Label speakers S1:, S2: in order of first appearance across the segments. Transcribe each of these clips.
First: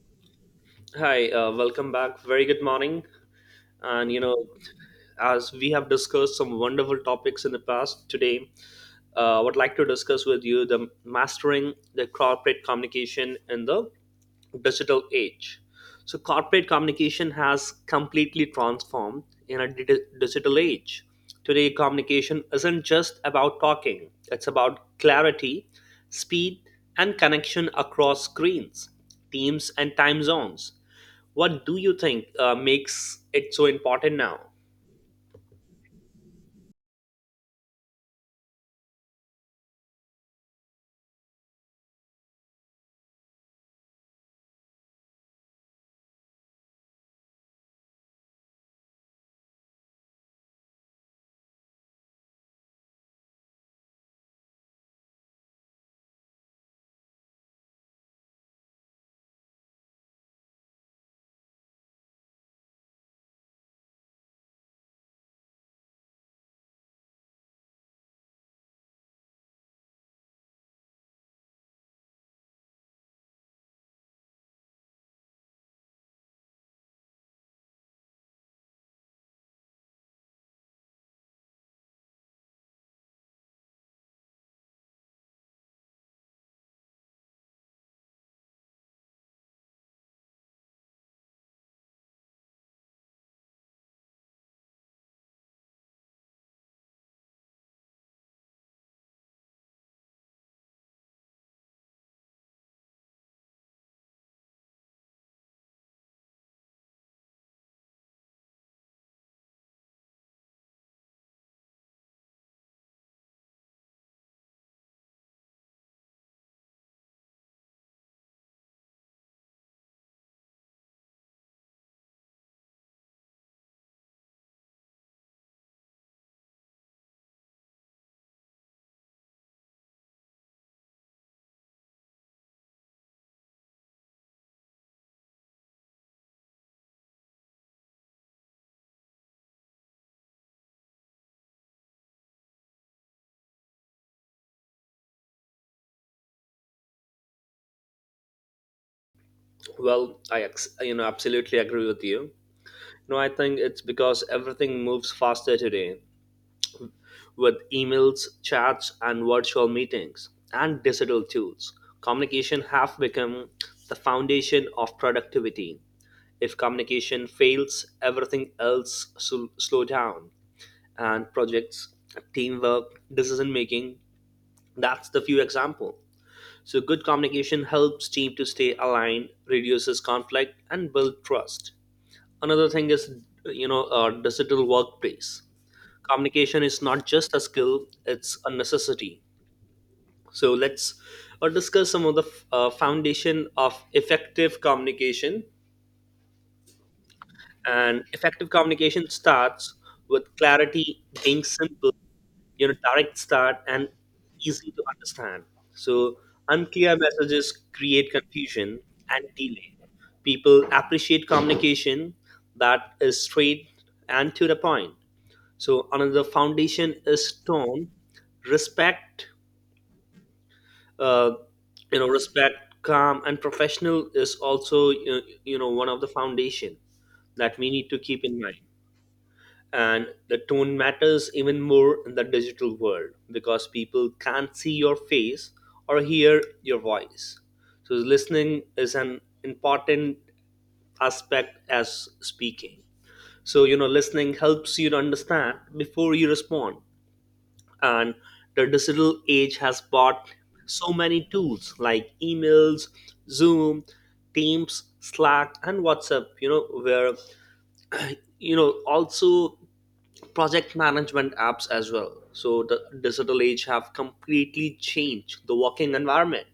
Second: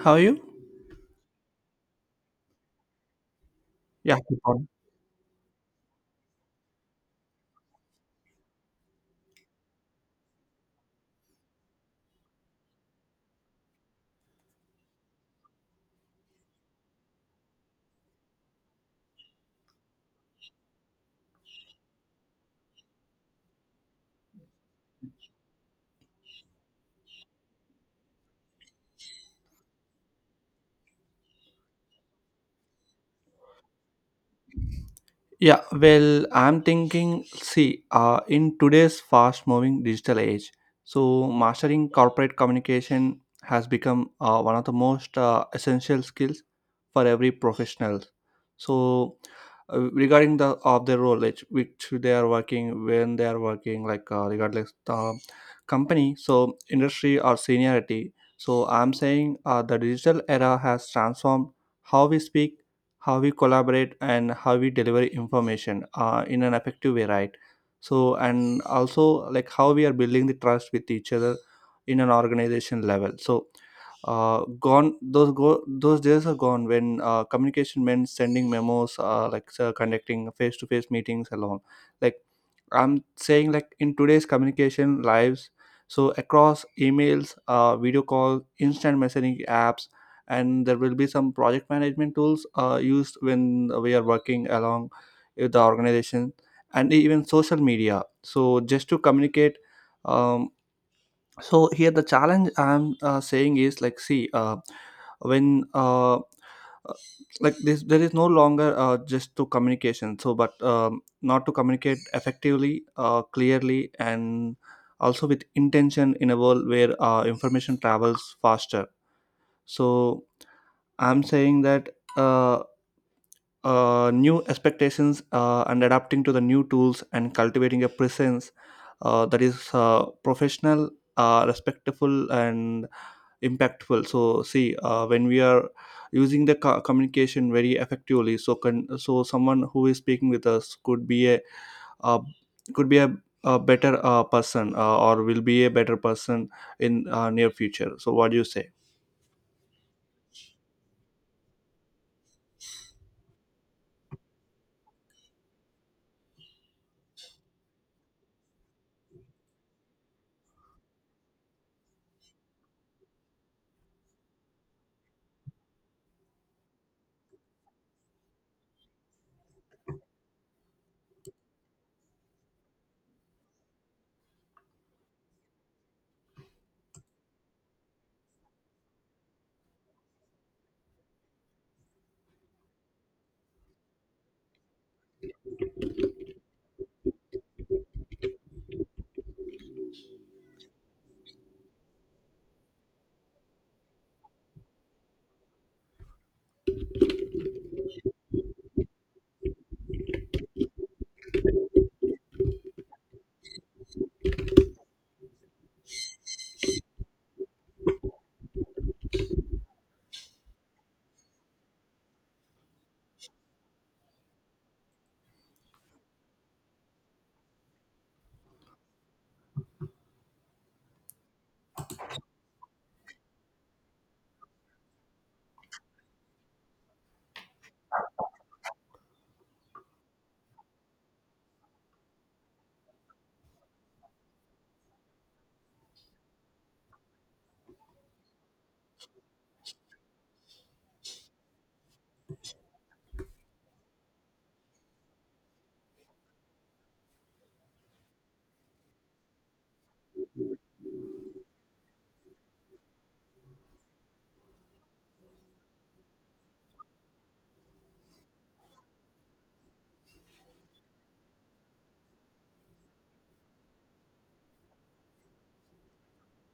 S1: How are you?
S2: Hi, welcome back. Very good morning. And
S1: Yeah,
S2: you know,
S1: keep on.
S2: as we have discussed some wonderful topics in the past, today I would like to discuss with you the mastering the corporate communication in the digital age. So corporate communication has completely transformed in a digital age. Today, communication isn't just about talking, it's about clarity, speed, and connection across screens, teams, and time zones. What do you think makes it so important now?
S1: Yeah, well, I'm thinking, see, in today's fast moving digital age, so mastering corporate communication has become one of the most essential skills for every professional. So, regarding the of their role, which they are working, when they are working, like regardless the company, so industry or seniority. So, I'm saying the digital era has transformed how we speak, how we collaborate, and how we deliver information in an effective way, right? So and also like how we are building the trust with each other in an organization level. So gone those go those days are gone when communication meant sending memos, like conducting face-to-face meetings alone, like, I'm saying, like in today's communication lives so across emails, video call, instant messaging apps, and there will be some project management tools used when we are working along with the organization and even social media, so just to communicate. um, so here the challenge I'm saying is like see, when like this there is no longer just to communication, so but not to communicate effectively, clearly, and also with intention in a world where information travels faster. So I'm saying that, uh, new expectations and adapting to the new tools and cultivating a presence that is professional, respectful, and impactful. So, see, when we are using the communication very effectively, so can so someone who is speaking with us could be a, uh, could be a better person, or will be a better person in near future. So, what do you say?
S2: Well, you know absolutely agree with you. No, I think it's because everything moves faster today. With emails, chats, and virtual meetings, and digital tools, communication have become the foundation of productivity. If communication fails, everything else should slow down, and projects, teamwork, decision making. That's the few example. So good communication helps team to stay aligned, reduces conflict, and build trust. Another thing is, you know, a digital workplace communication is not just a skill, it's a necessity. So let's discuss some of the foundation of effective communication, and effective communication starts with clarity, being simple, you know, direct start, and easy to understand. So unclear messages create confusion and delay. People appreciate communication that is straight and to the point. So another foundation is tone, respect, uh, you know, respect, calm, and professional is also you know one of the foundation that we need to keep in mind. And the tone matters even more in the digital world because people can't see your face or hear your voice. So listening is an important aspect as speaking. So you know, listening helps you to understand before you respond. And the digital age has brought so many tools like emails, Zoom, Teams, Slack, and WhatsApp, you know, where, you know, also project management apps as well. So the digital age have completely changed the working environment.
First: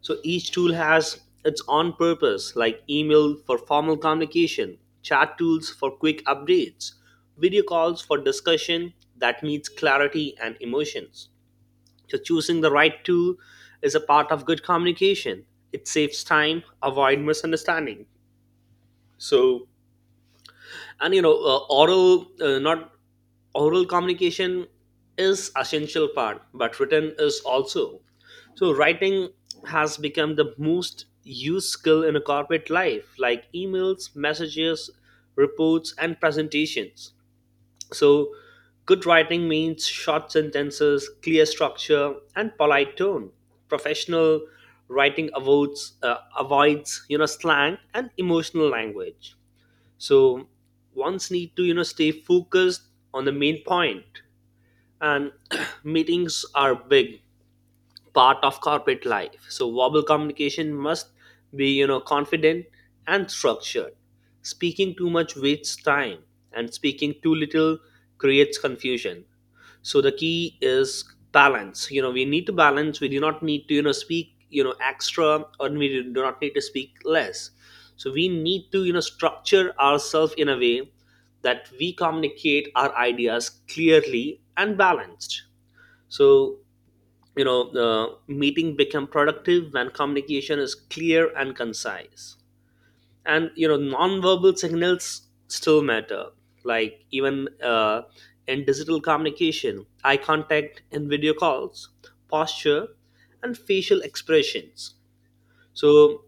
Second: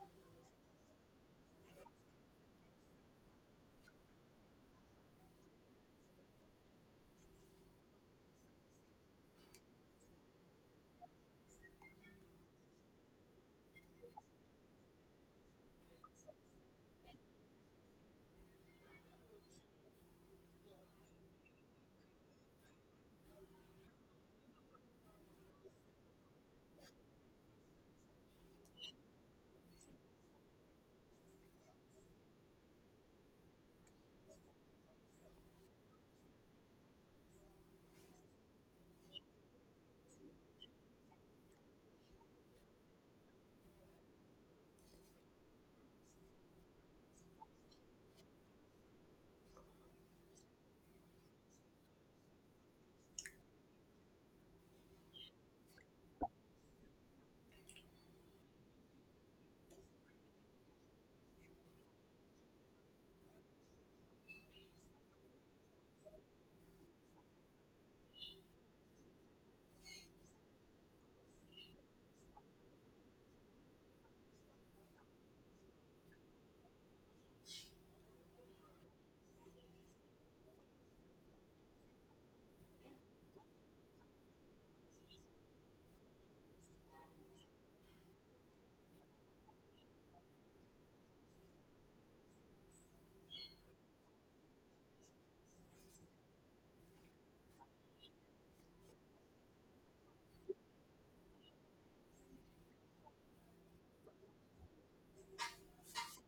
S2: So each tool has its own purpose, like email for formal communication, chat tools for quick updates, video calls for discussion that needs clarity and emotions. So choosing the right tool is a part of good communication. It saves time, avoid misunderstanding. So, and you know, oral not oral communication is essential part, but written is also. So writing has become the most used skill in a corporate life, like emails, messages, reports, and presentations. So, good writing means short sentences, clear structure, and polite tone. Professional writing avoids avoids you know slang and emotional language. So, ones need to, you know, stay focused on the main point. And meetings are big, part of corporate life. So verbal communication must be, you know, confident and structured. Speaking too much wastes time and speaking too little creates confusion. So the key is balance. You know, we need to balance. We do not need to, you know, speak, you know, extra, or we do not need to speak less. So we need to, you know, structure ourselves in a way that we communicate our ideas clearly and balanced. So you know, meeting become productive when communication is clear and concise. And you know, nonverbal signals still matter, like even in digital communication, eye contact in video calls, posture, and facial expressions. So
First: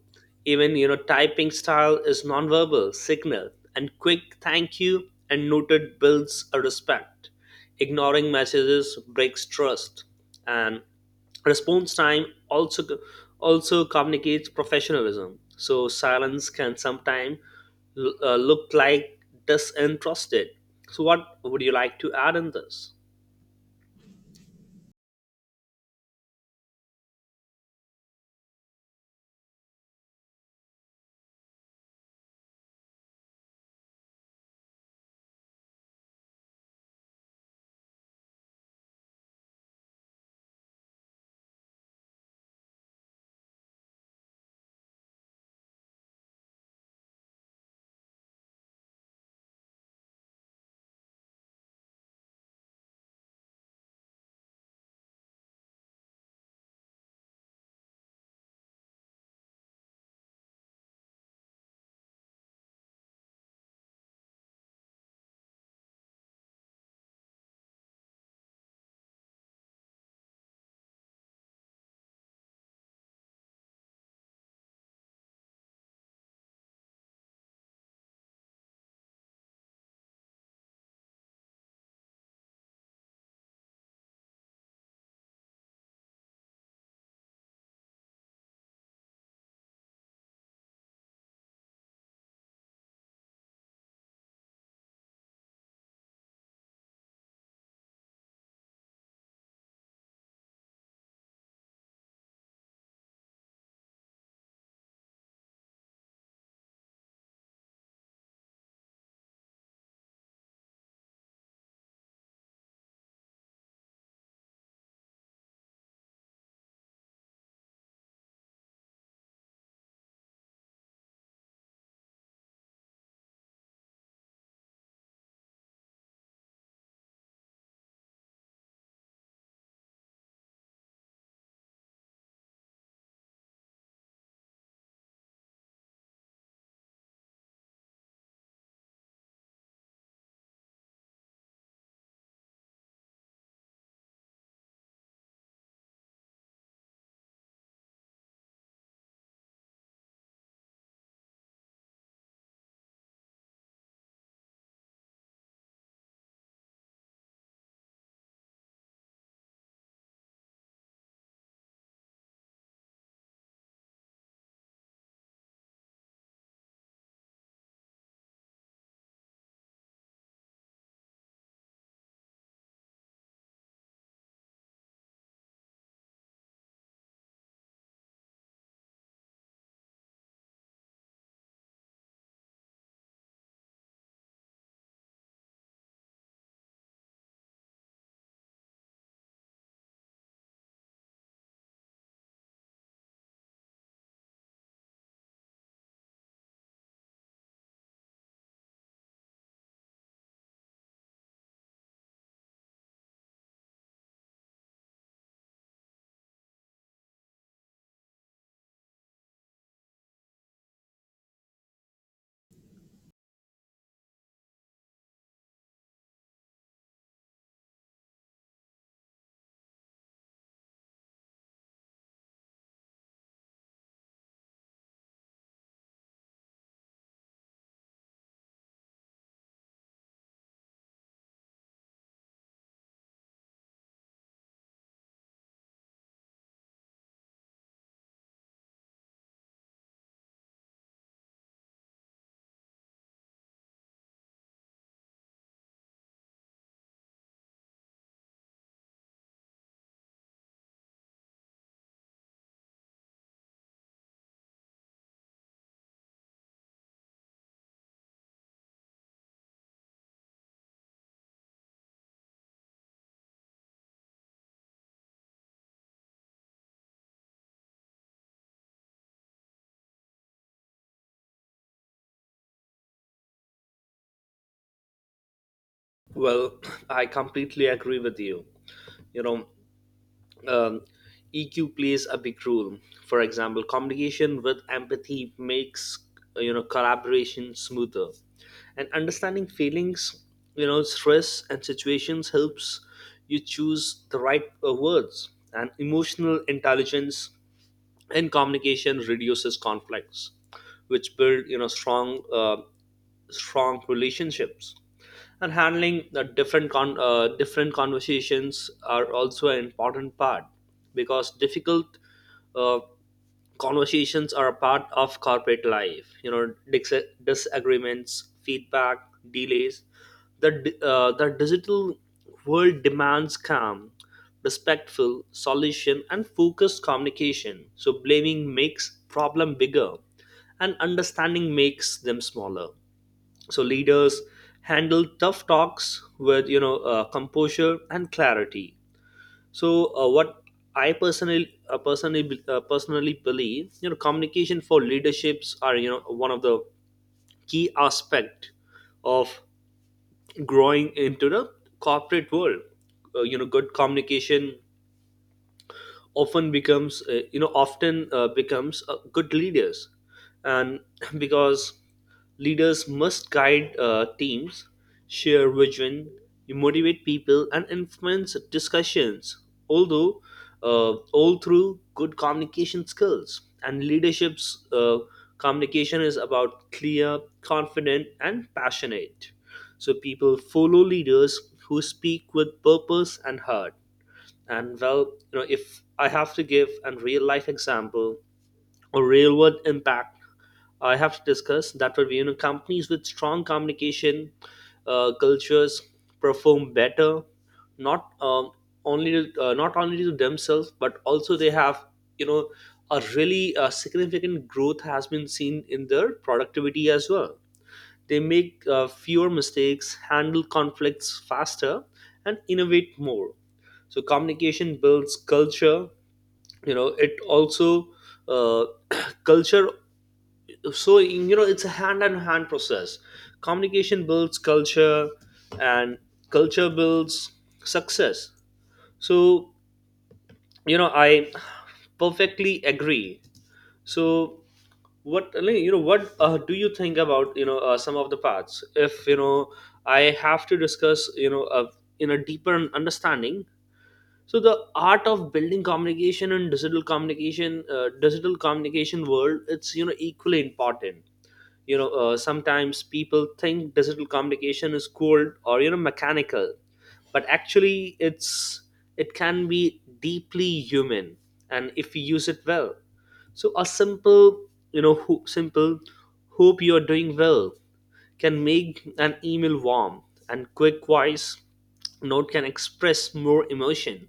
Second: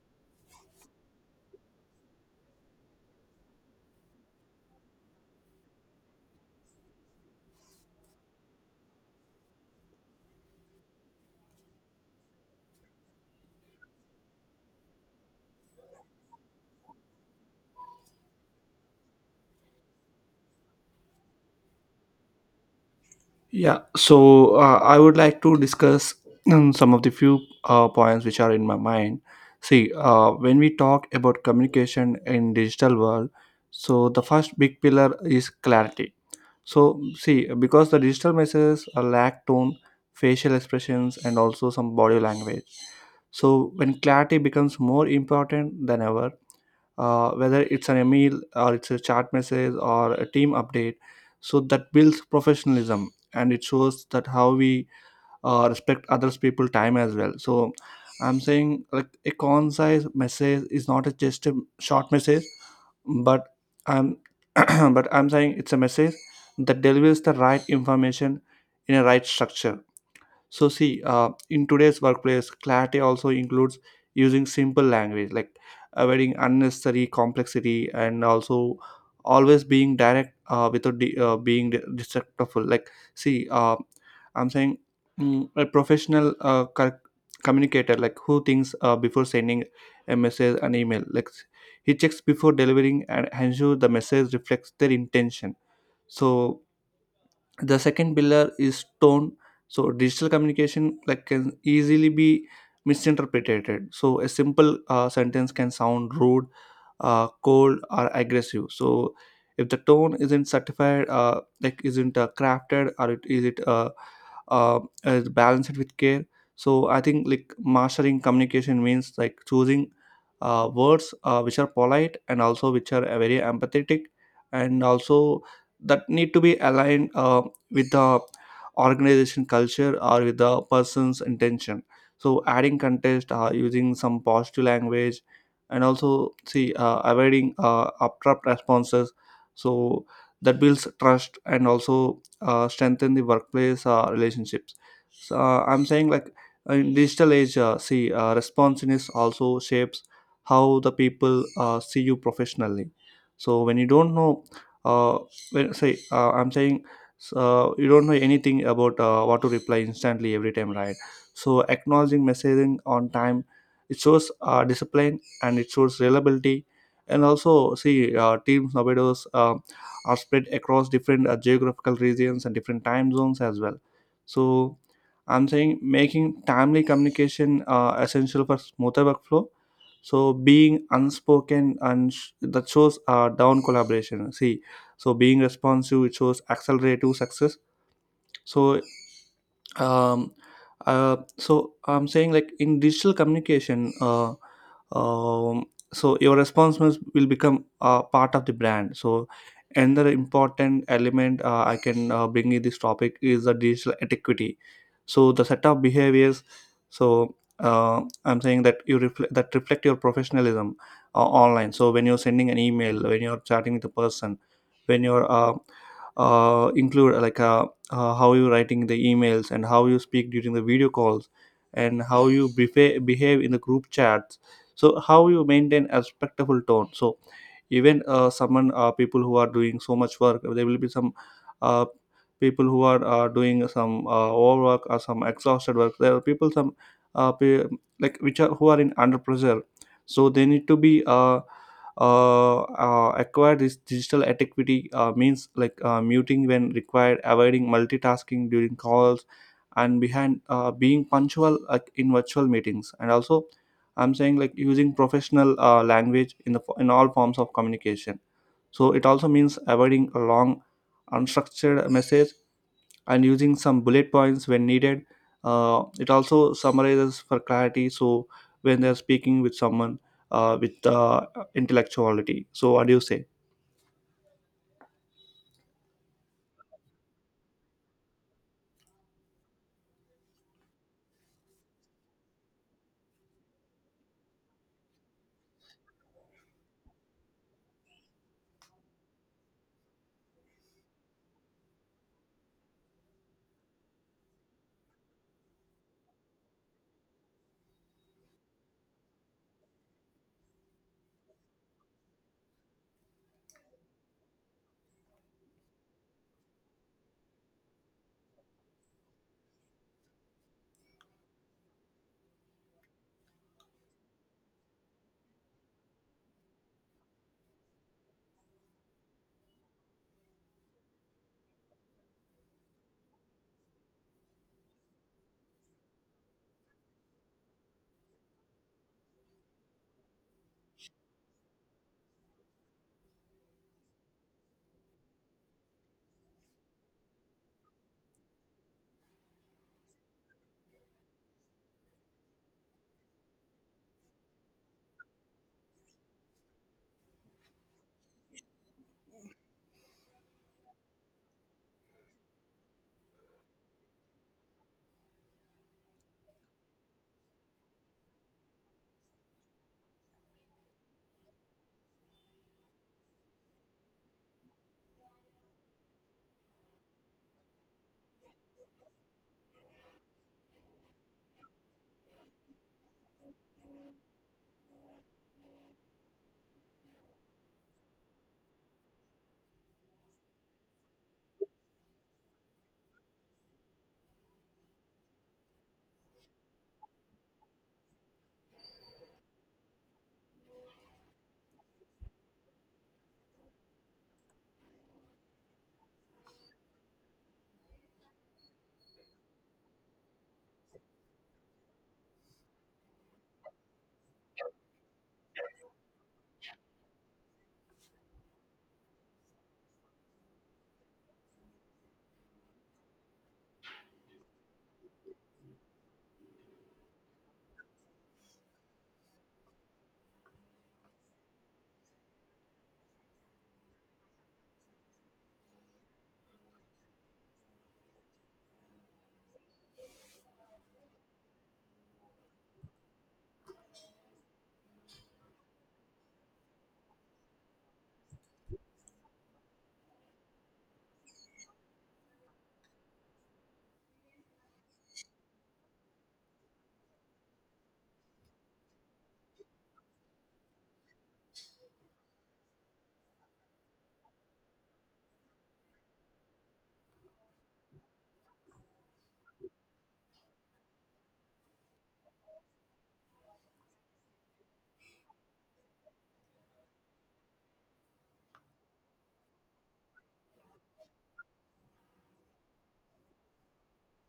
S2: even, you know, typing style is nonverbal signal. And quick thank you and noted builds a respect. Ignoring messages breaks trust, and response time also communicates professionalism. So silence can sometimes look like disinterested. So what would you like to add in this?
S1: Yeah, so I would like to discuss some of the few points which are in my mind. See, when we talk about communication in digital world, so the first big pillar is clarity. So see, because the digital messages are lack tone, facial expressions, and also some body language. So when clarity becomes more important than ever, whether it's an email or it's a chat message or a team update, so that builds professionalism and it shows that how we respect others people time as well. So I'm saying like a concise message is not a just a short message, but I'm but I'm saying it's a message that delivers the right information in a right structure. So see, in today's workplace, clarity also includes using simple language, like avoiding unnecessary complexity, and also always being direct without being destructful. Like, see, I'm saying, a professional communicator, like who thinks before sending a message, an email, like he checks before delivering and ensure the message reflects their intention. So the second pillar is tone. So digital communication like can easily be misinterpreted, so a simple sentence can sound rude, cold, or aggressive. So if the tone isn't certified, like isn't crafted or it uh, is balanced with care. So I think like mastering communication means like choosing words which are polite and also which are very empathetic, and also that need to be aligned with the organization culture or with the person's intention. So adding context, using some positive language, and also see avoiding abrupt responses, so that builds trust and also strengthen the workplace relationships. So I'm saying like in digital age, see, responsiveness also shapes how the people see you professionally. So when you don't know, uh, when say I'm saying, so you don't know anything about what to reply instantly every time, right? So acknowledging messaging on time, it shows discipline and it shows reliability. And also see, teams nowadays are spread across different geographical regions and different time zones as well. So I'm saying making timely communication essential for smoother workflow. So being unspoken and that shows down collaboration, see, so being responsive, it shows accelerative success. So um so I'm saying like in digital communication, um, so your responsiveness will become part of the brand. So another important element I can bring in this topic is the digital etiquette, so the set of behaviors. So uh, I'm saying that you reflect that reflect your professionalism online. So when you're sending an email, when you're chatting with a person, when you're include like, how you writing the emails and how you speak during the video calls and how you behave in the group chats, so how you maintain a respectful tone. So even someone people who are doing so much work, there will be some uh, people who are doing some overwork or some exhausted work, there are people some pe- like which are who are in under pressure. So they need to be acquire this digital etiquette, means like muting when required, avoiding multitasking during calls, and behind being punctual like in virtual meetings, and also I'm saying like using professional language in all forms of communication. So it also means avoiding a long unstructured message and using some bullet points when needed. It also summarizes for clarity. So when they're speaking with someone with intellectuality. So what do you say?
S2: Well, I completely agree with you. You know, um, EQ plays a big role. For example, communication with empathy makes, you know, collaboration smoother, and understanding feelings, you know, stress and situations helps you choose the right words. And emotional intelligence and communication reduces conflicts, which build, you know, strong strong relationships. And handling the different different conversations are also an important part, because difficult uh, conversations are a part of corporate life, you know, disagreements, feedback, delays, the the digital world demands calm, respectful solution, and focused communication. So blaming makes problem bigger and understanding makes them smaller. So leaders handle tough talks with, you know, composure and clarity. So what I personally believe, you know, communication for leaderships are, you know, one of the key aspect of growing into the corporate world. You know, good communication often becomes you know often becomes good leaders. And because leaders must guide teams, share vision, motivate people, and influence discussions, although all through good communication skills. And leadership's communication is about clear, confident, and passionate. So people follow leaders who speak with purpose and heart. And well, you know, if I have to give a real life example or real world impact, I have to discuss that would be, you know, companies with strong communication cultures perform better, not only not only to themselves but also they have, you know, a really significant growth has been seen in their productivity as well. They make fewer mistakes, handle conflicts faster, and innovate more. So communication builds culture, you know, it also uh, culture so you know it's a hand on hand process. Communication builds culture and culture builds success. So you know, I perfectly agree. So what, you know, what do you think about, you know, some of the parts if you know I have to discuss, you know, in a deeper understanding. So the art of building communication and digital communication world, it's, you know, equally important. You know, sometimes people think digital communication is cold or, you know, mechanical, but actually it can be deeply human. And if we use it well, so a simple, you know, simple "hope you are doing well" can make an email warm, and quick voice note can express more emotion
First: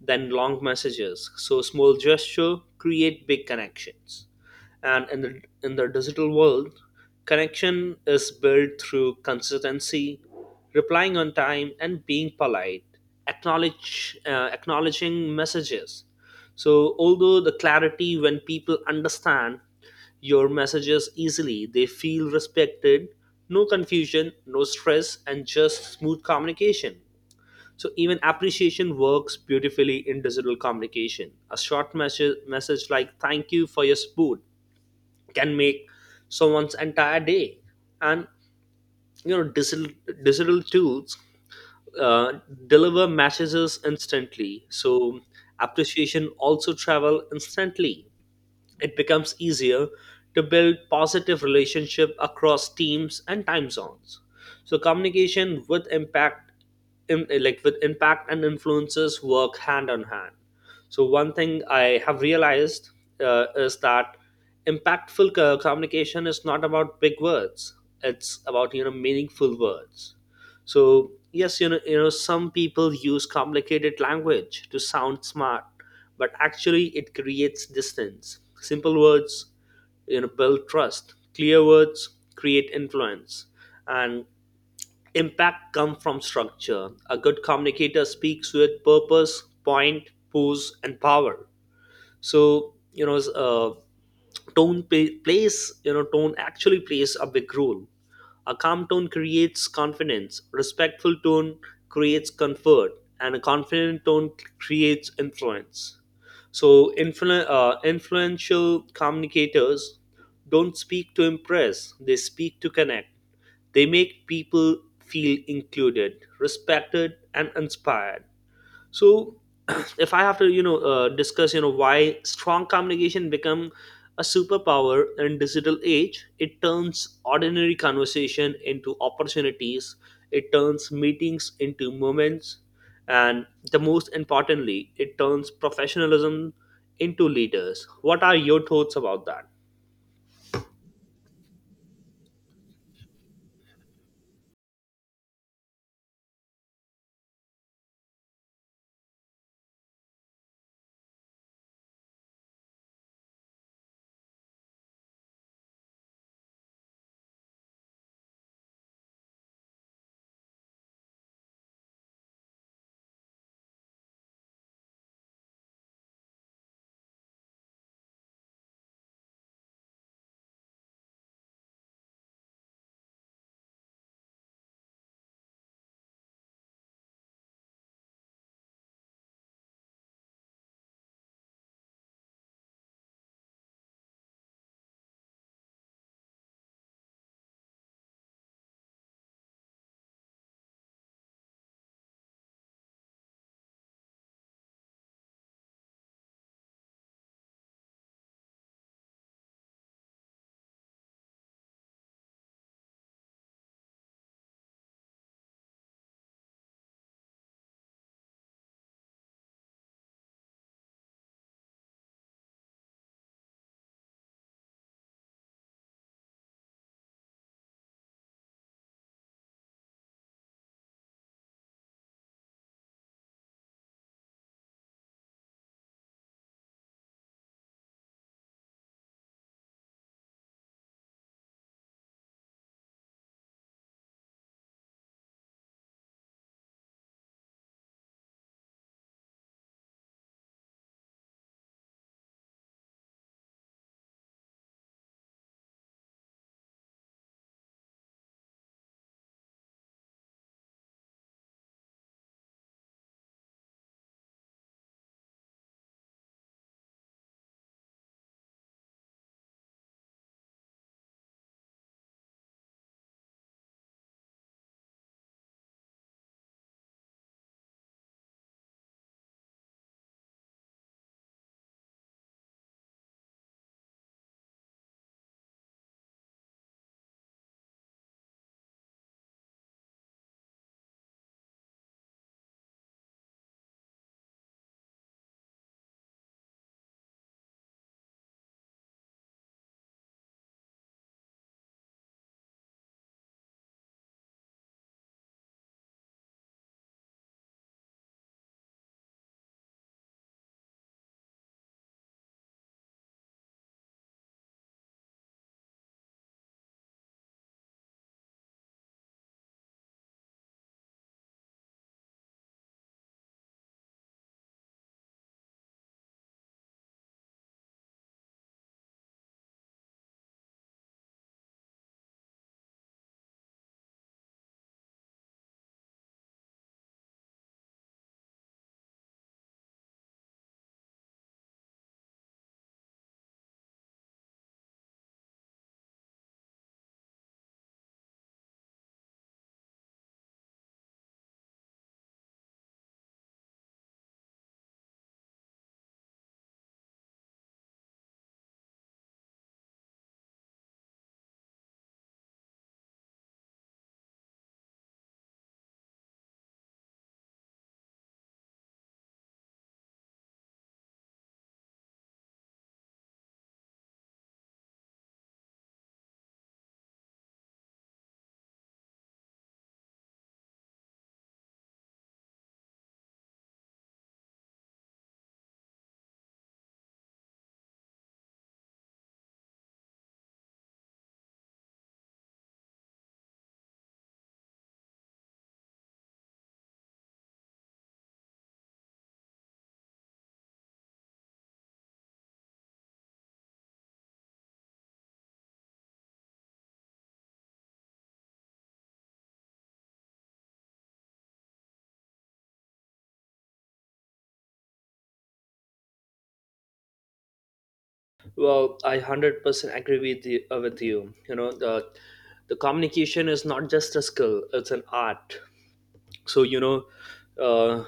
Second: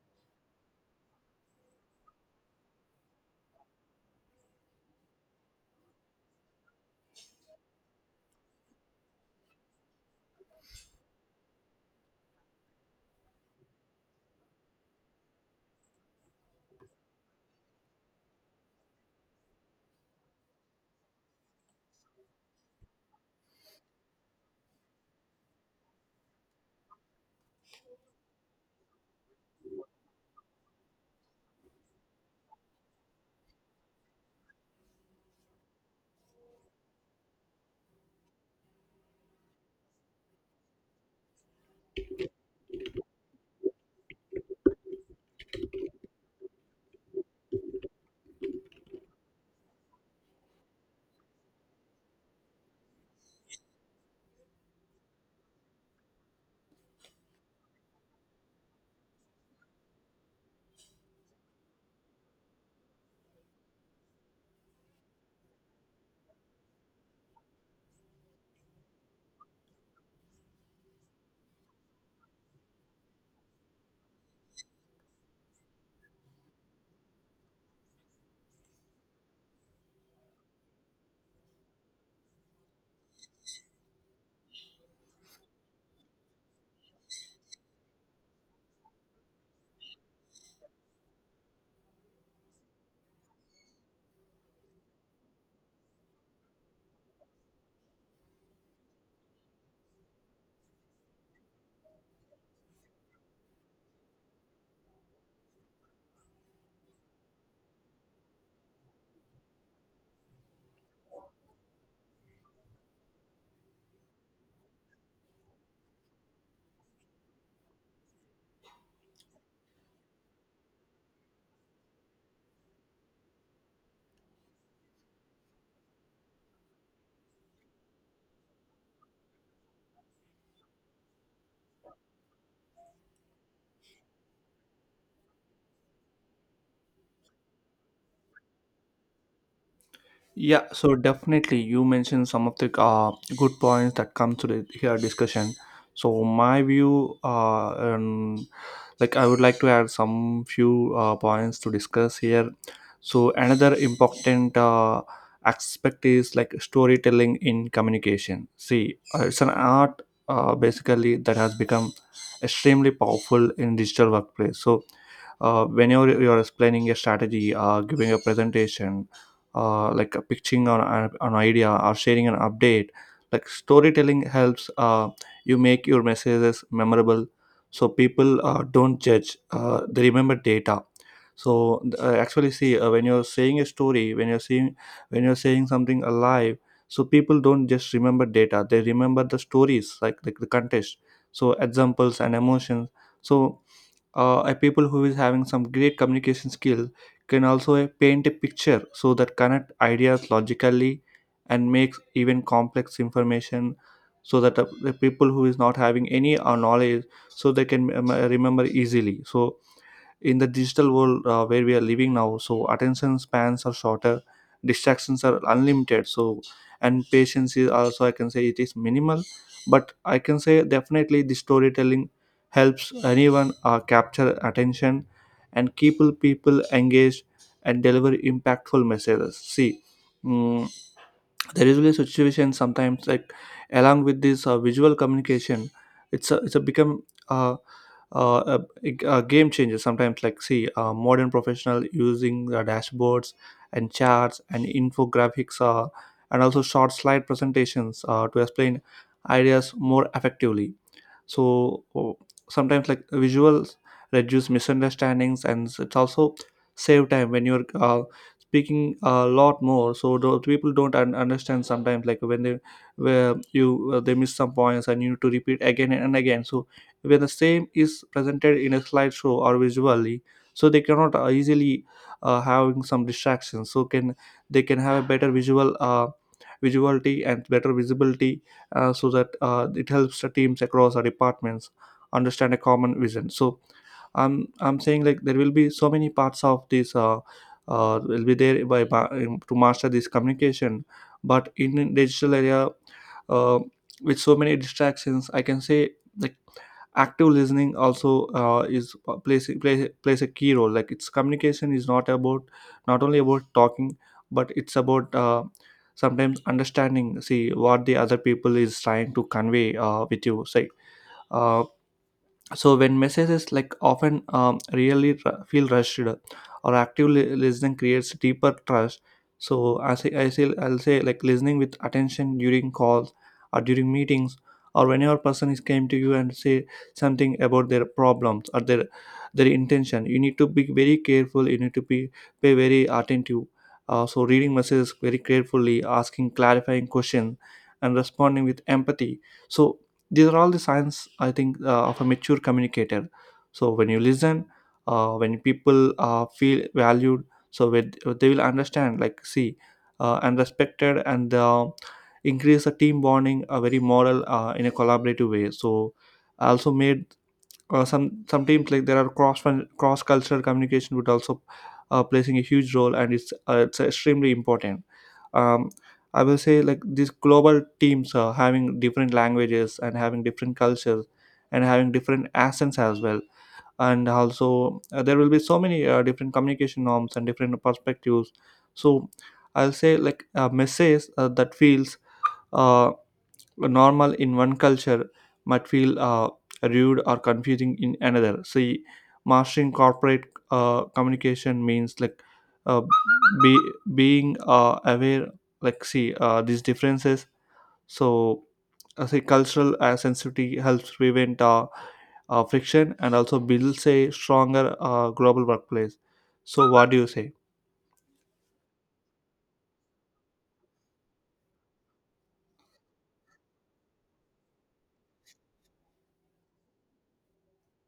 S2: than long messages. So small gesture create big connections. And in the digital world, connection is built through consistency, replying on time, and being polite. Acknowledge, acknowledging messages. So although the clarity, when people understand your messages easily, they feel respected. No confusion, no stress, and just smooth communication. So even appreciation works beautifully in digital communication. A short message like "Thank you for your support" can make someone's entire day. And you know, digital tools uh, deliver messages instantly. So appreciation also travel instantly. It becomes easier to build positive relationship across teams and time zones. So communication with impact, like with impact and influences work hand on hand. So one thing I have realized is that impactful communication is not about big words, it's about, you know, meaningful words. So yes, you know, some people use complicated language to sound smart, but actually it creates distance. Simple words, you know, build trust. Clear words create influence, and impact come from structure. A good communicator speaks with purpose, point, pose, and power. So you know, plays, you know, tone actually plays a big role. A calm tone creates confidence, respectful tone creates comfort, and a confident tone creates influence. So influential communicators don't speak to impress, they speak to connect. They make people feel included, respected, and inspired. So if I have to, you know, discuss, you know, why strong communication become a superpower in digital age, it turns ordinary conversation into opportunities, it turns meetings into moments, and the most importantly, it turns professionalism into leaders. What are your thoughts about that?
S1: Yeah, so definitely you mentioned some of the good points that come to the here discussion. So my view, like I would like to add some few points to discuss here. So another important aspect is like storytelling in communication. See, it's an art basically that has become extremely powerful in digital workplace. So whenever you're explaining a strategy, giving a presentation, like pitching on an idea or sharing an update, like storytelling helps you make your messages memorable. So people don't judge, they remember data. So actually see, when you're saying a story, when you're seeing, when you're saying something alive, so people don't just remember data, they remember the stories, like the context. So examples and emotions. So a people who is having some great communication skill can also paint a picture so that connect ideas logically and makes even complex information so that the people who is not having any knowledge, so they can remember easily. So in the digital world where we are living now, so attention spans are shorter, distractions are unlimited, so and patience is also, I can say, it is minimal. But I can say definitely the storytelling helps anyone capture attention and keep people engaged and deliver impactful messages, see. mm, there is really a situation sometimes like along with this visual communication. It's a, it's a become uh, uh, a game changer sometimes. Like see, modern professional using dashboards and charts and infographics, and also short slide presentations to explain ideas more effectively. So sometimes like visuals reduce misunderstandings, and it's also save time when you're speaking a lot more. So the people don't understand sometimes like when they, where you, they miss some points and you need to repeat again and again. So when the same is presented in a slideshow or visually, so they cannot easily having some distractions, so can they can have a better visual visuality and better visibility, so that it helps the teams across our departments understand a common vision. So I'm saying like there will be so many parts of this, will be there by to master this communication. But in digital area, uh, with so many distractions, I can say like active listening also, is, plays a key role. Like its communication is not about, not only about talking, but it's about sometimes understanding. See what the other people is trying to convey with you. Say Uh, so when messages often really feel rushed or actively listening creates deeper trust. So I'll say like listening with attention during calls or during meetings or whenever person is came to you and say something about their problems or their intention, you need to be very careful, you need to be pay very attentive. So reading messages very carefully, asking clarifying questions, and responding with empathy. So these are all the signs, I think, of a mature communicator. So when you listen, when people feel valued, so with, they will understand, like see, and respected, and increase the team bonding, a very moral, in a collaborative way. So I also made some teams, like there are cross cultural communication would also placing a huge role, and it's extremely important. um, I will say like these global teams having different languages and having different cultures and having different accents as well, and also there will be so many different communication norms and different perspectives. So I'll say like a message that feels uh, normal in one culture might feel rude or confusing in another. See, mastering corporate communication means like uh, be being aware, like see these differences. So, I say cultural sensitivity helps prevent friction and also builds a stronger global workplace. So, what do you say?
S2: Well, I 100% agree with you, with you, you know, the communication is not just a skill, it's an art. So you know, uh,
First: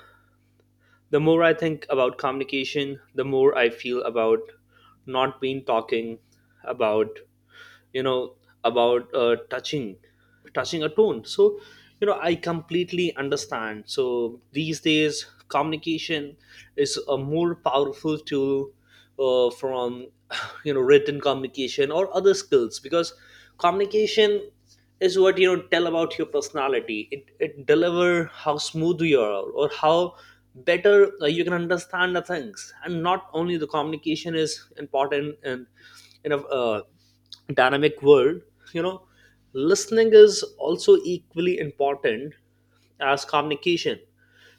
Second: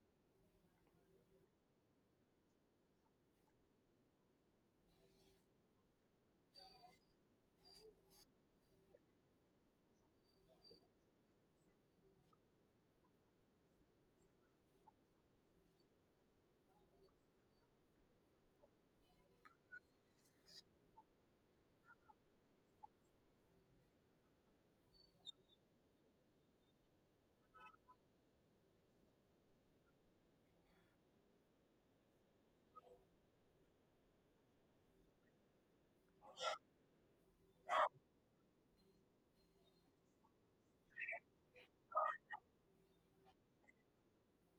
S2: the more I think about communication, the more I feel about not being talking about, you know, about touching a tone. So you know, I completely understand. So these days communication is a more powerful tool from you know written communication or other skills, because communication is what, you know, tell about your personality. It deliver how smooth you are or how better you can understand the things. And not only the communication is important, and you know, dynamic world, you know, listening is also equally important as communication,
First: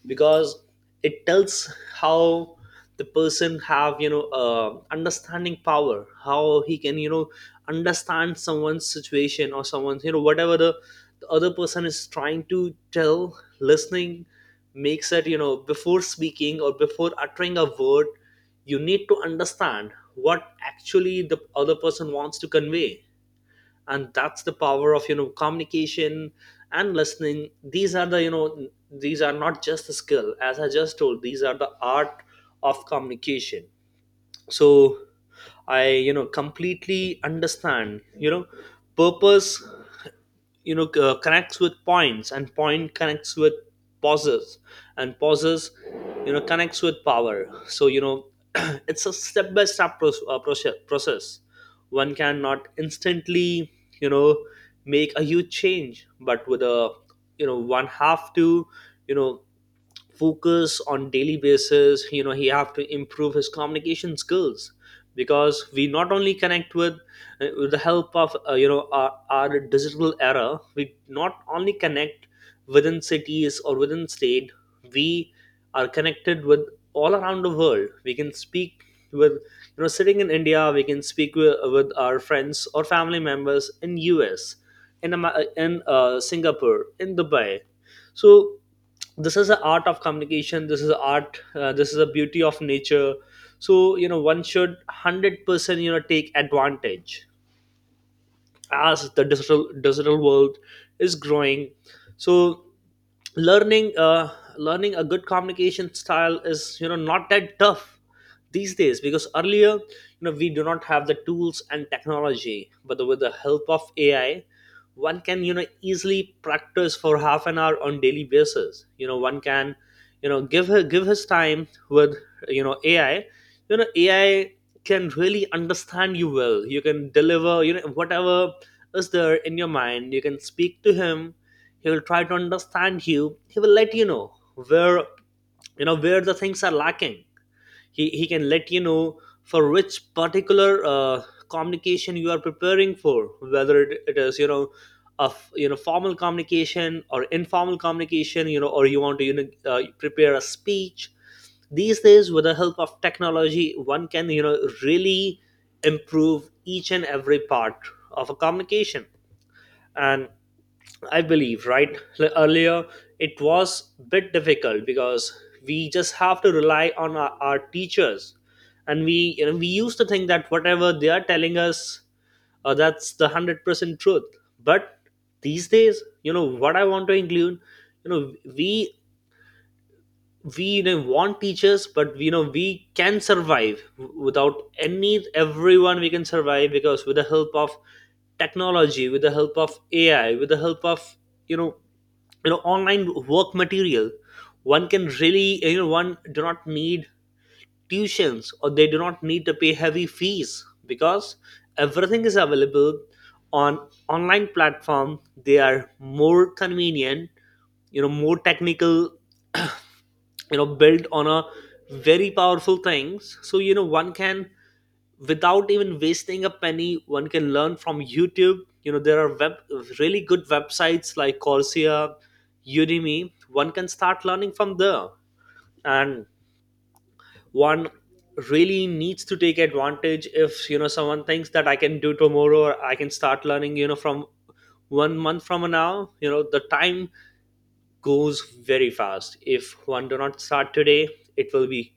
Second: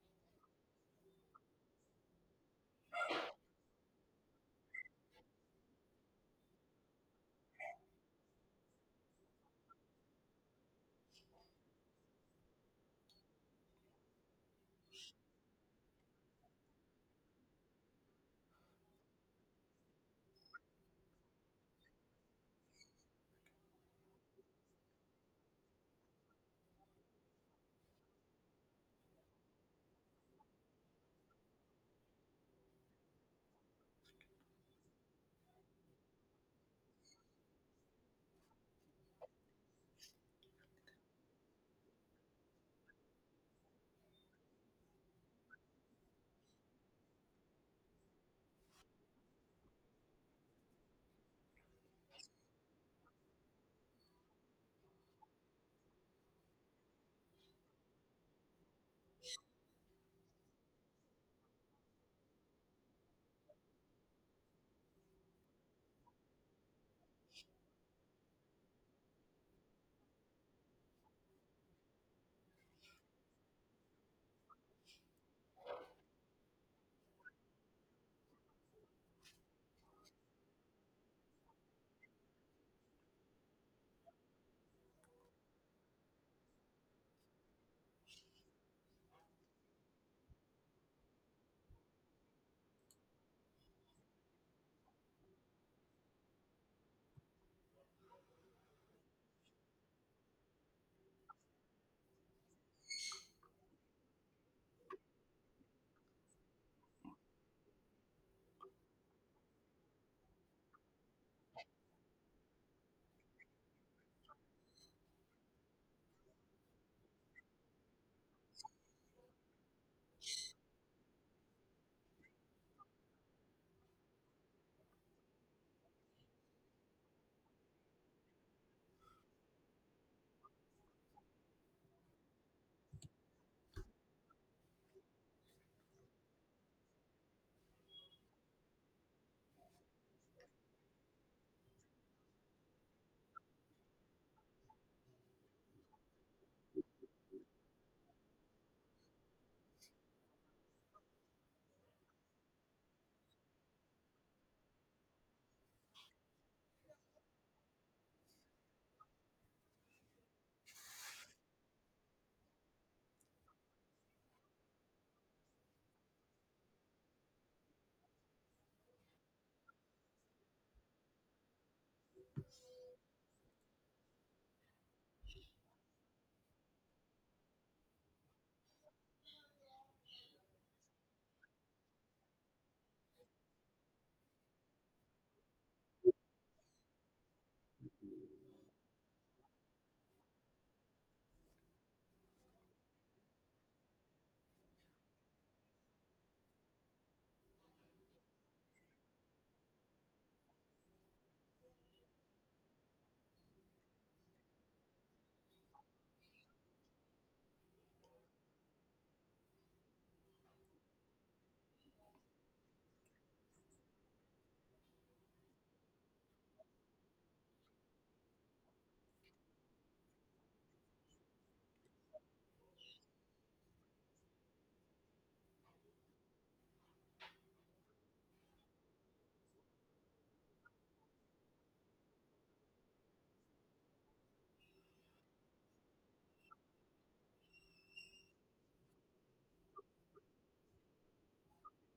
S2: because it tells how the person have, you know, understanding power, how he can, you know, understand someone's situation or someone's, you know, whatever the other person is trying to tell. Listening makes it, you know, before speaking or before uttering a word, you need to understand what actually the other person wants to convey. And that's the power of, you know, communication and listening. These are the, you know, these are not just the skill, as I just told, these are the art of communication. So I, you know, completely understand, you know, purpose, you know, Connects with points, and point connects with pauses, and pauses connects with power. So it's a step by step process. One cannot instantly you know make a huge change, but with a— one have to you know focus on daily basis. He have to improve his communication skills, because we not only connect with, with the help of our digital era. We not only connect within cities or within state, we are connected with all around the world. We can speak with, sitting in india, we can speak with our friends or family members in US, in singapore, in dubai. So this is the art of communication, this is the art, this is the beauty of nature. So one should 100% take advantage, as the digital world is growing. So learning, learning a good communication style is, not that tough these days, because earlier we do not have the tools and technology. But with the help of AI, one can easily practice for half an hour on daily basis. One can give his time with AI. Ai can really understand you well. You can deliver whatever is there in your mind. You can speak to him. He will try to understand you. He will let you know where, where the things are lacking. He can let you know for which particular communication you are preparing for, whether it is, of formal communication or informal communication, or you want to prepare a speech. These days, with the help of technology, one can really improve each and every part of a communication. And I believe, right, earlier it was a bit difficult, because we just have to rely on our teachers, and we, we used to think that whatever they are telling us, that's the 100% truth. But these days, what I want to include, you know we we want teachers, but we can survive without any everyone, we can survive, because with the help of technology, with the help of ai, with the help of you know online work material, one can really, one do not need tuitions, or they do not need to pay heavy fees, because everything is available on online platform. They are more convenient, more technical, built on a very powerful things. So one can, without even wasting a penny, one can learn from youtube. There are web really good websites like Coursera, udemy. One can start learning from there. And one really needs to take advantage. If someone thinks that I can do tomorrow, or I can start learning from 1 month from now, the time goes very fast. If one do not start today, it will be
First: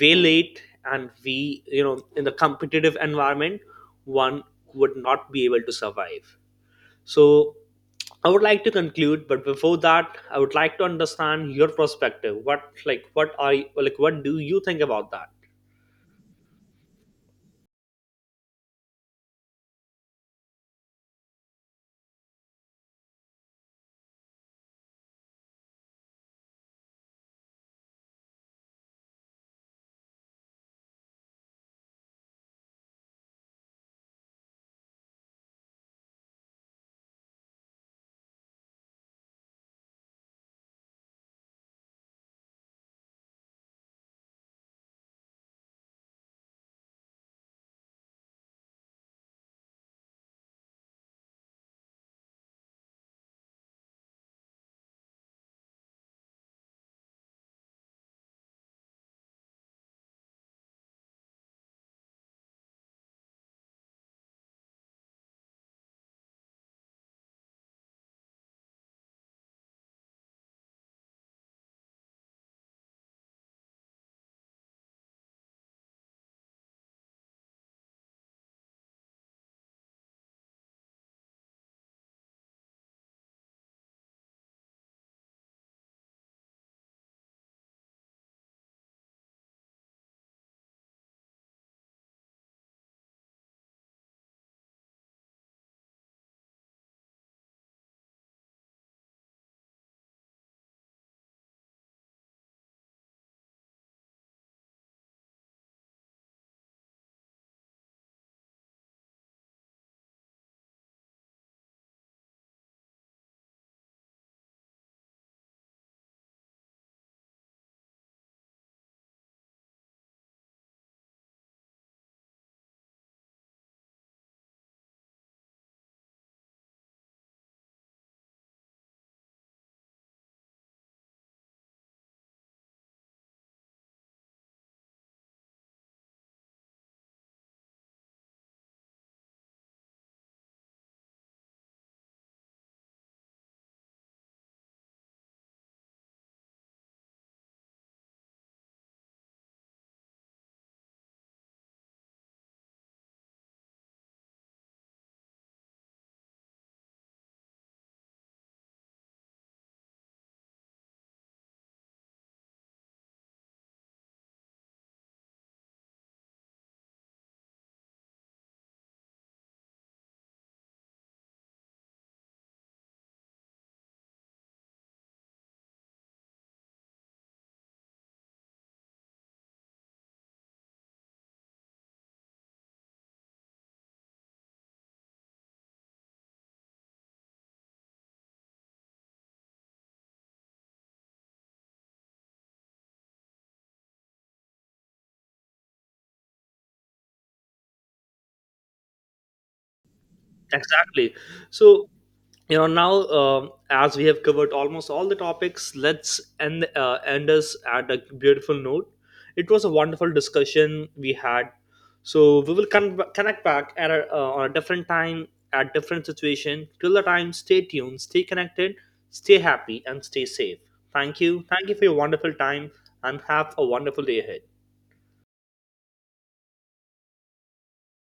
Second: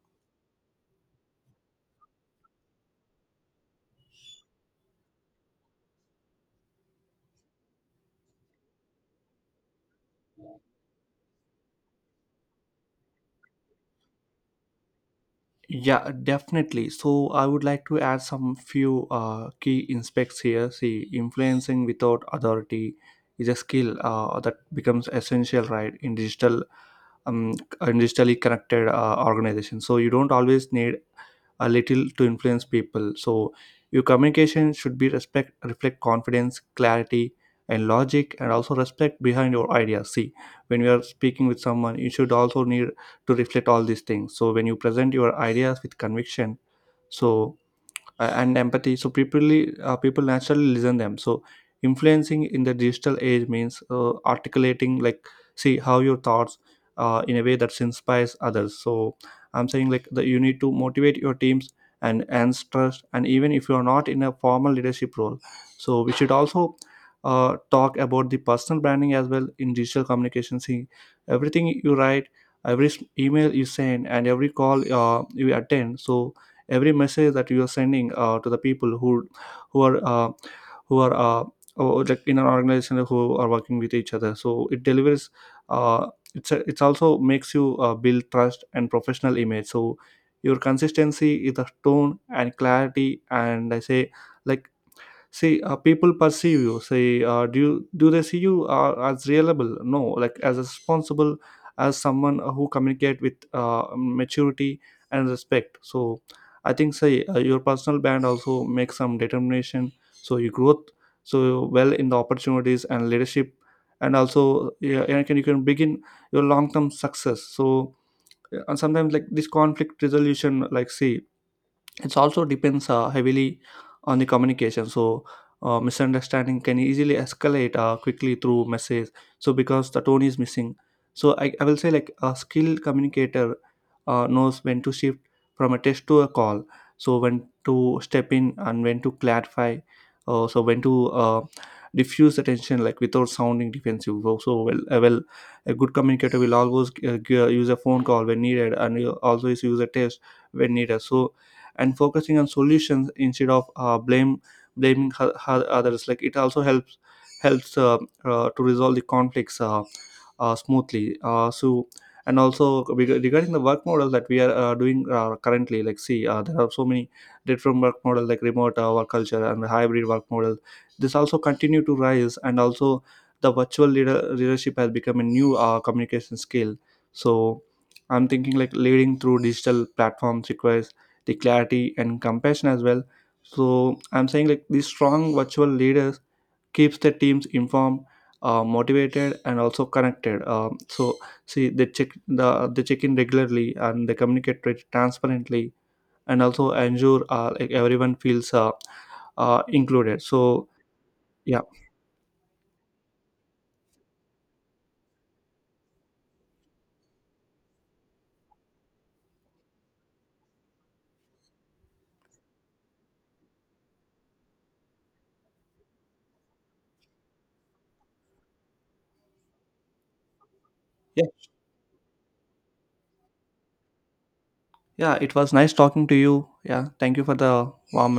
S2: way late. And we, in the competitive environment, one would not be able to survive. So I would like to conclude, but before that I would like to understand your perspective, what like, like, what do you think about that?
S1: Yeah, definitely. So I would like to add some few key inspects here. See, influencing without authority is a skill that becomes essential, right, um, in digitally connected organizations. So you don't always need a little to influence people. So your communication should be respect, reflect confidence, clarity and logic, and also respect behind your ideas. See, when you are speaking with someone, you should also need to reflect all these things. So when you present your ideas with conviction, so and empathy, so people naturally listen them. So influencing in the digital age means articulating, like see how your thoughts in a way that inspires others. So I'm saying like that you need to motivate your teams and trust, and even if you are not in a formal leadership role. So we should also talk about the personal branding as well in digital communication. See, everything you write, email you send, and every call you attend, so every message that you are sending to the people who who are uh, who are uh, oh, like in an organization who are working with each other, so it delivers uh, it's a, it's also makes you build trust and professional image. So your consistency is the tone and clarity, and I say like, see, people perceive you, say, do they see you as reliable, no, like as responsible, as someone who communicate with maturity and respect. So I think, say, your personal brand also makes some determination, so you growth so well in the opportunities and leadership, and also yeah, you can begin your long term success. So and sometimes like this conflict resolution, like see, it's also depends heavily on the communication. So misunderstanding can easily escalate quickly through message. So because the tone is missing. So I will say like a skilled communicator knows when to shift from a text to a call. So when to step in and when to clarify. So when to diffuse the tension like without sounding defensive. Oh, so well, a good communicator will always use a phone call when needed and will always use a test when needed. So and focusing on solutions instead of blame blaming her, her others, like it also helps to resolve the conflicts smoothly. So and also regarding the work model that we are doing currently, like see, there are so many different work model like remote work culture and hybrid work model. This also continue to rise, and also leadership has become a new communication skill. So I'm thinking like leading through digital platforms requires the clarity and compassion as well. So I'm saying like these strong virtual leaders keeps the teams informed, motivated, and also connected. So see, they check in regularly and they communicate transparently, and also ensure like everyone feels included. So
S2: Exactly.
S1: yeah.
S2: So, now, as we have covered almost all the topics, let's end us at a beautiful note. It was a wonderful discussion we had. So we will connect back on a different time, at different situation. Till the time, stay tuned, stay connected, stay happy, and stay safe. Thank
S1: Yeah,
S2: you. Thank you for your wonderful time, and have a wonderful day ahead.
S1: yeah, it was nice talking to you. Yeah, thank you for the warm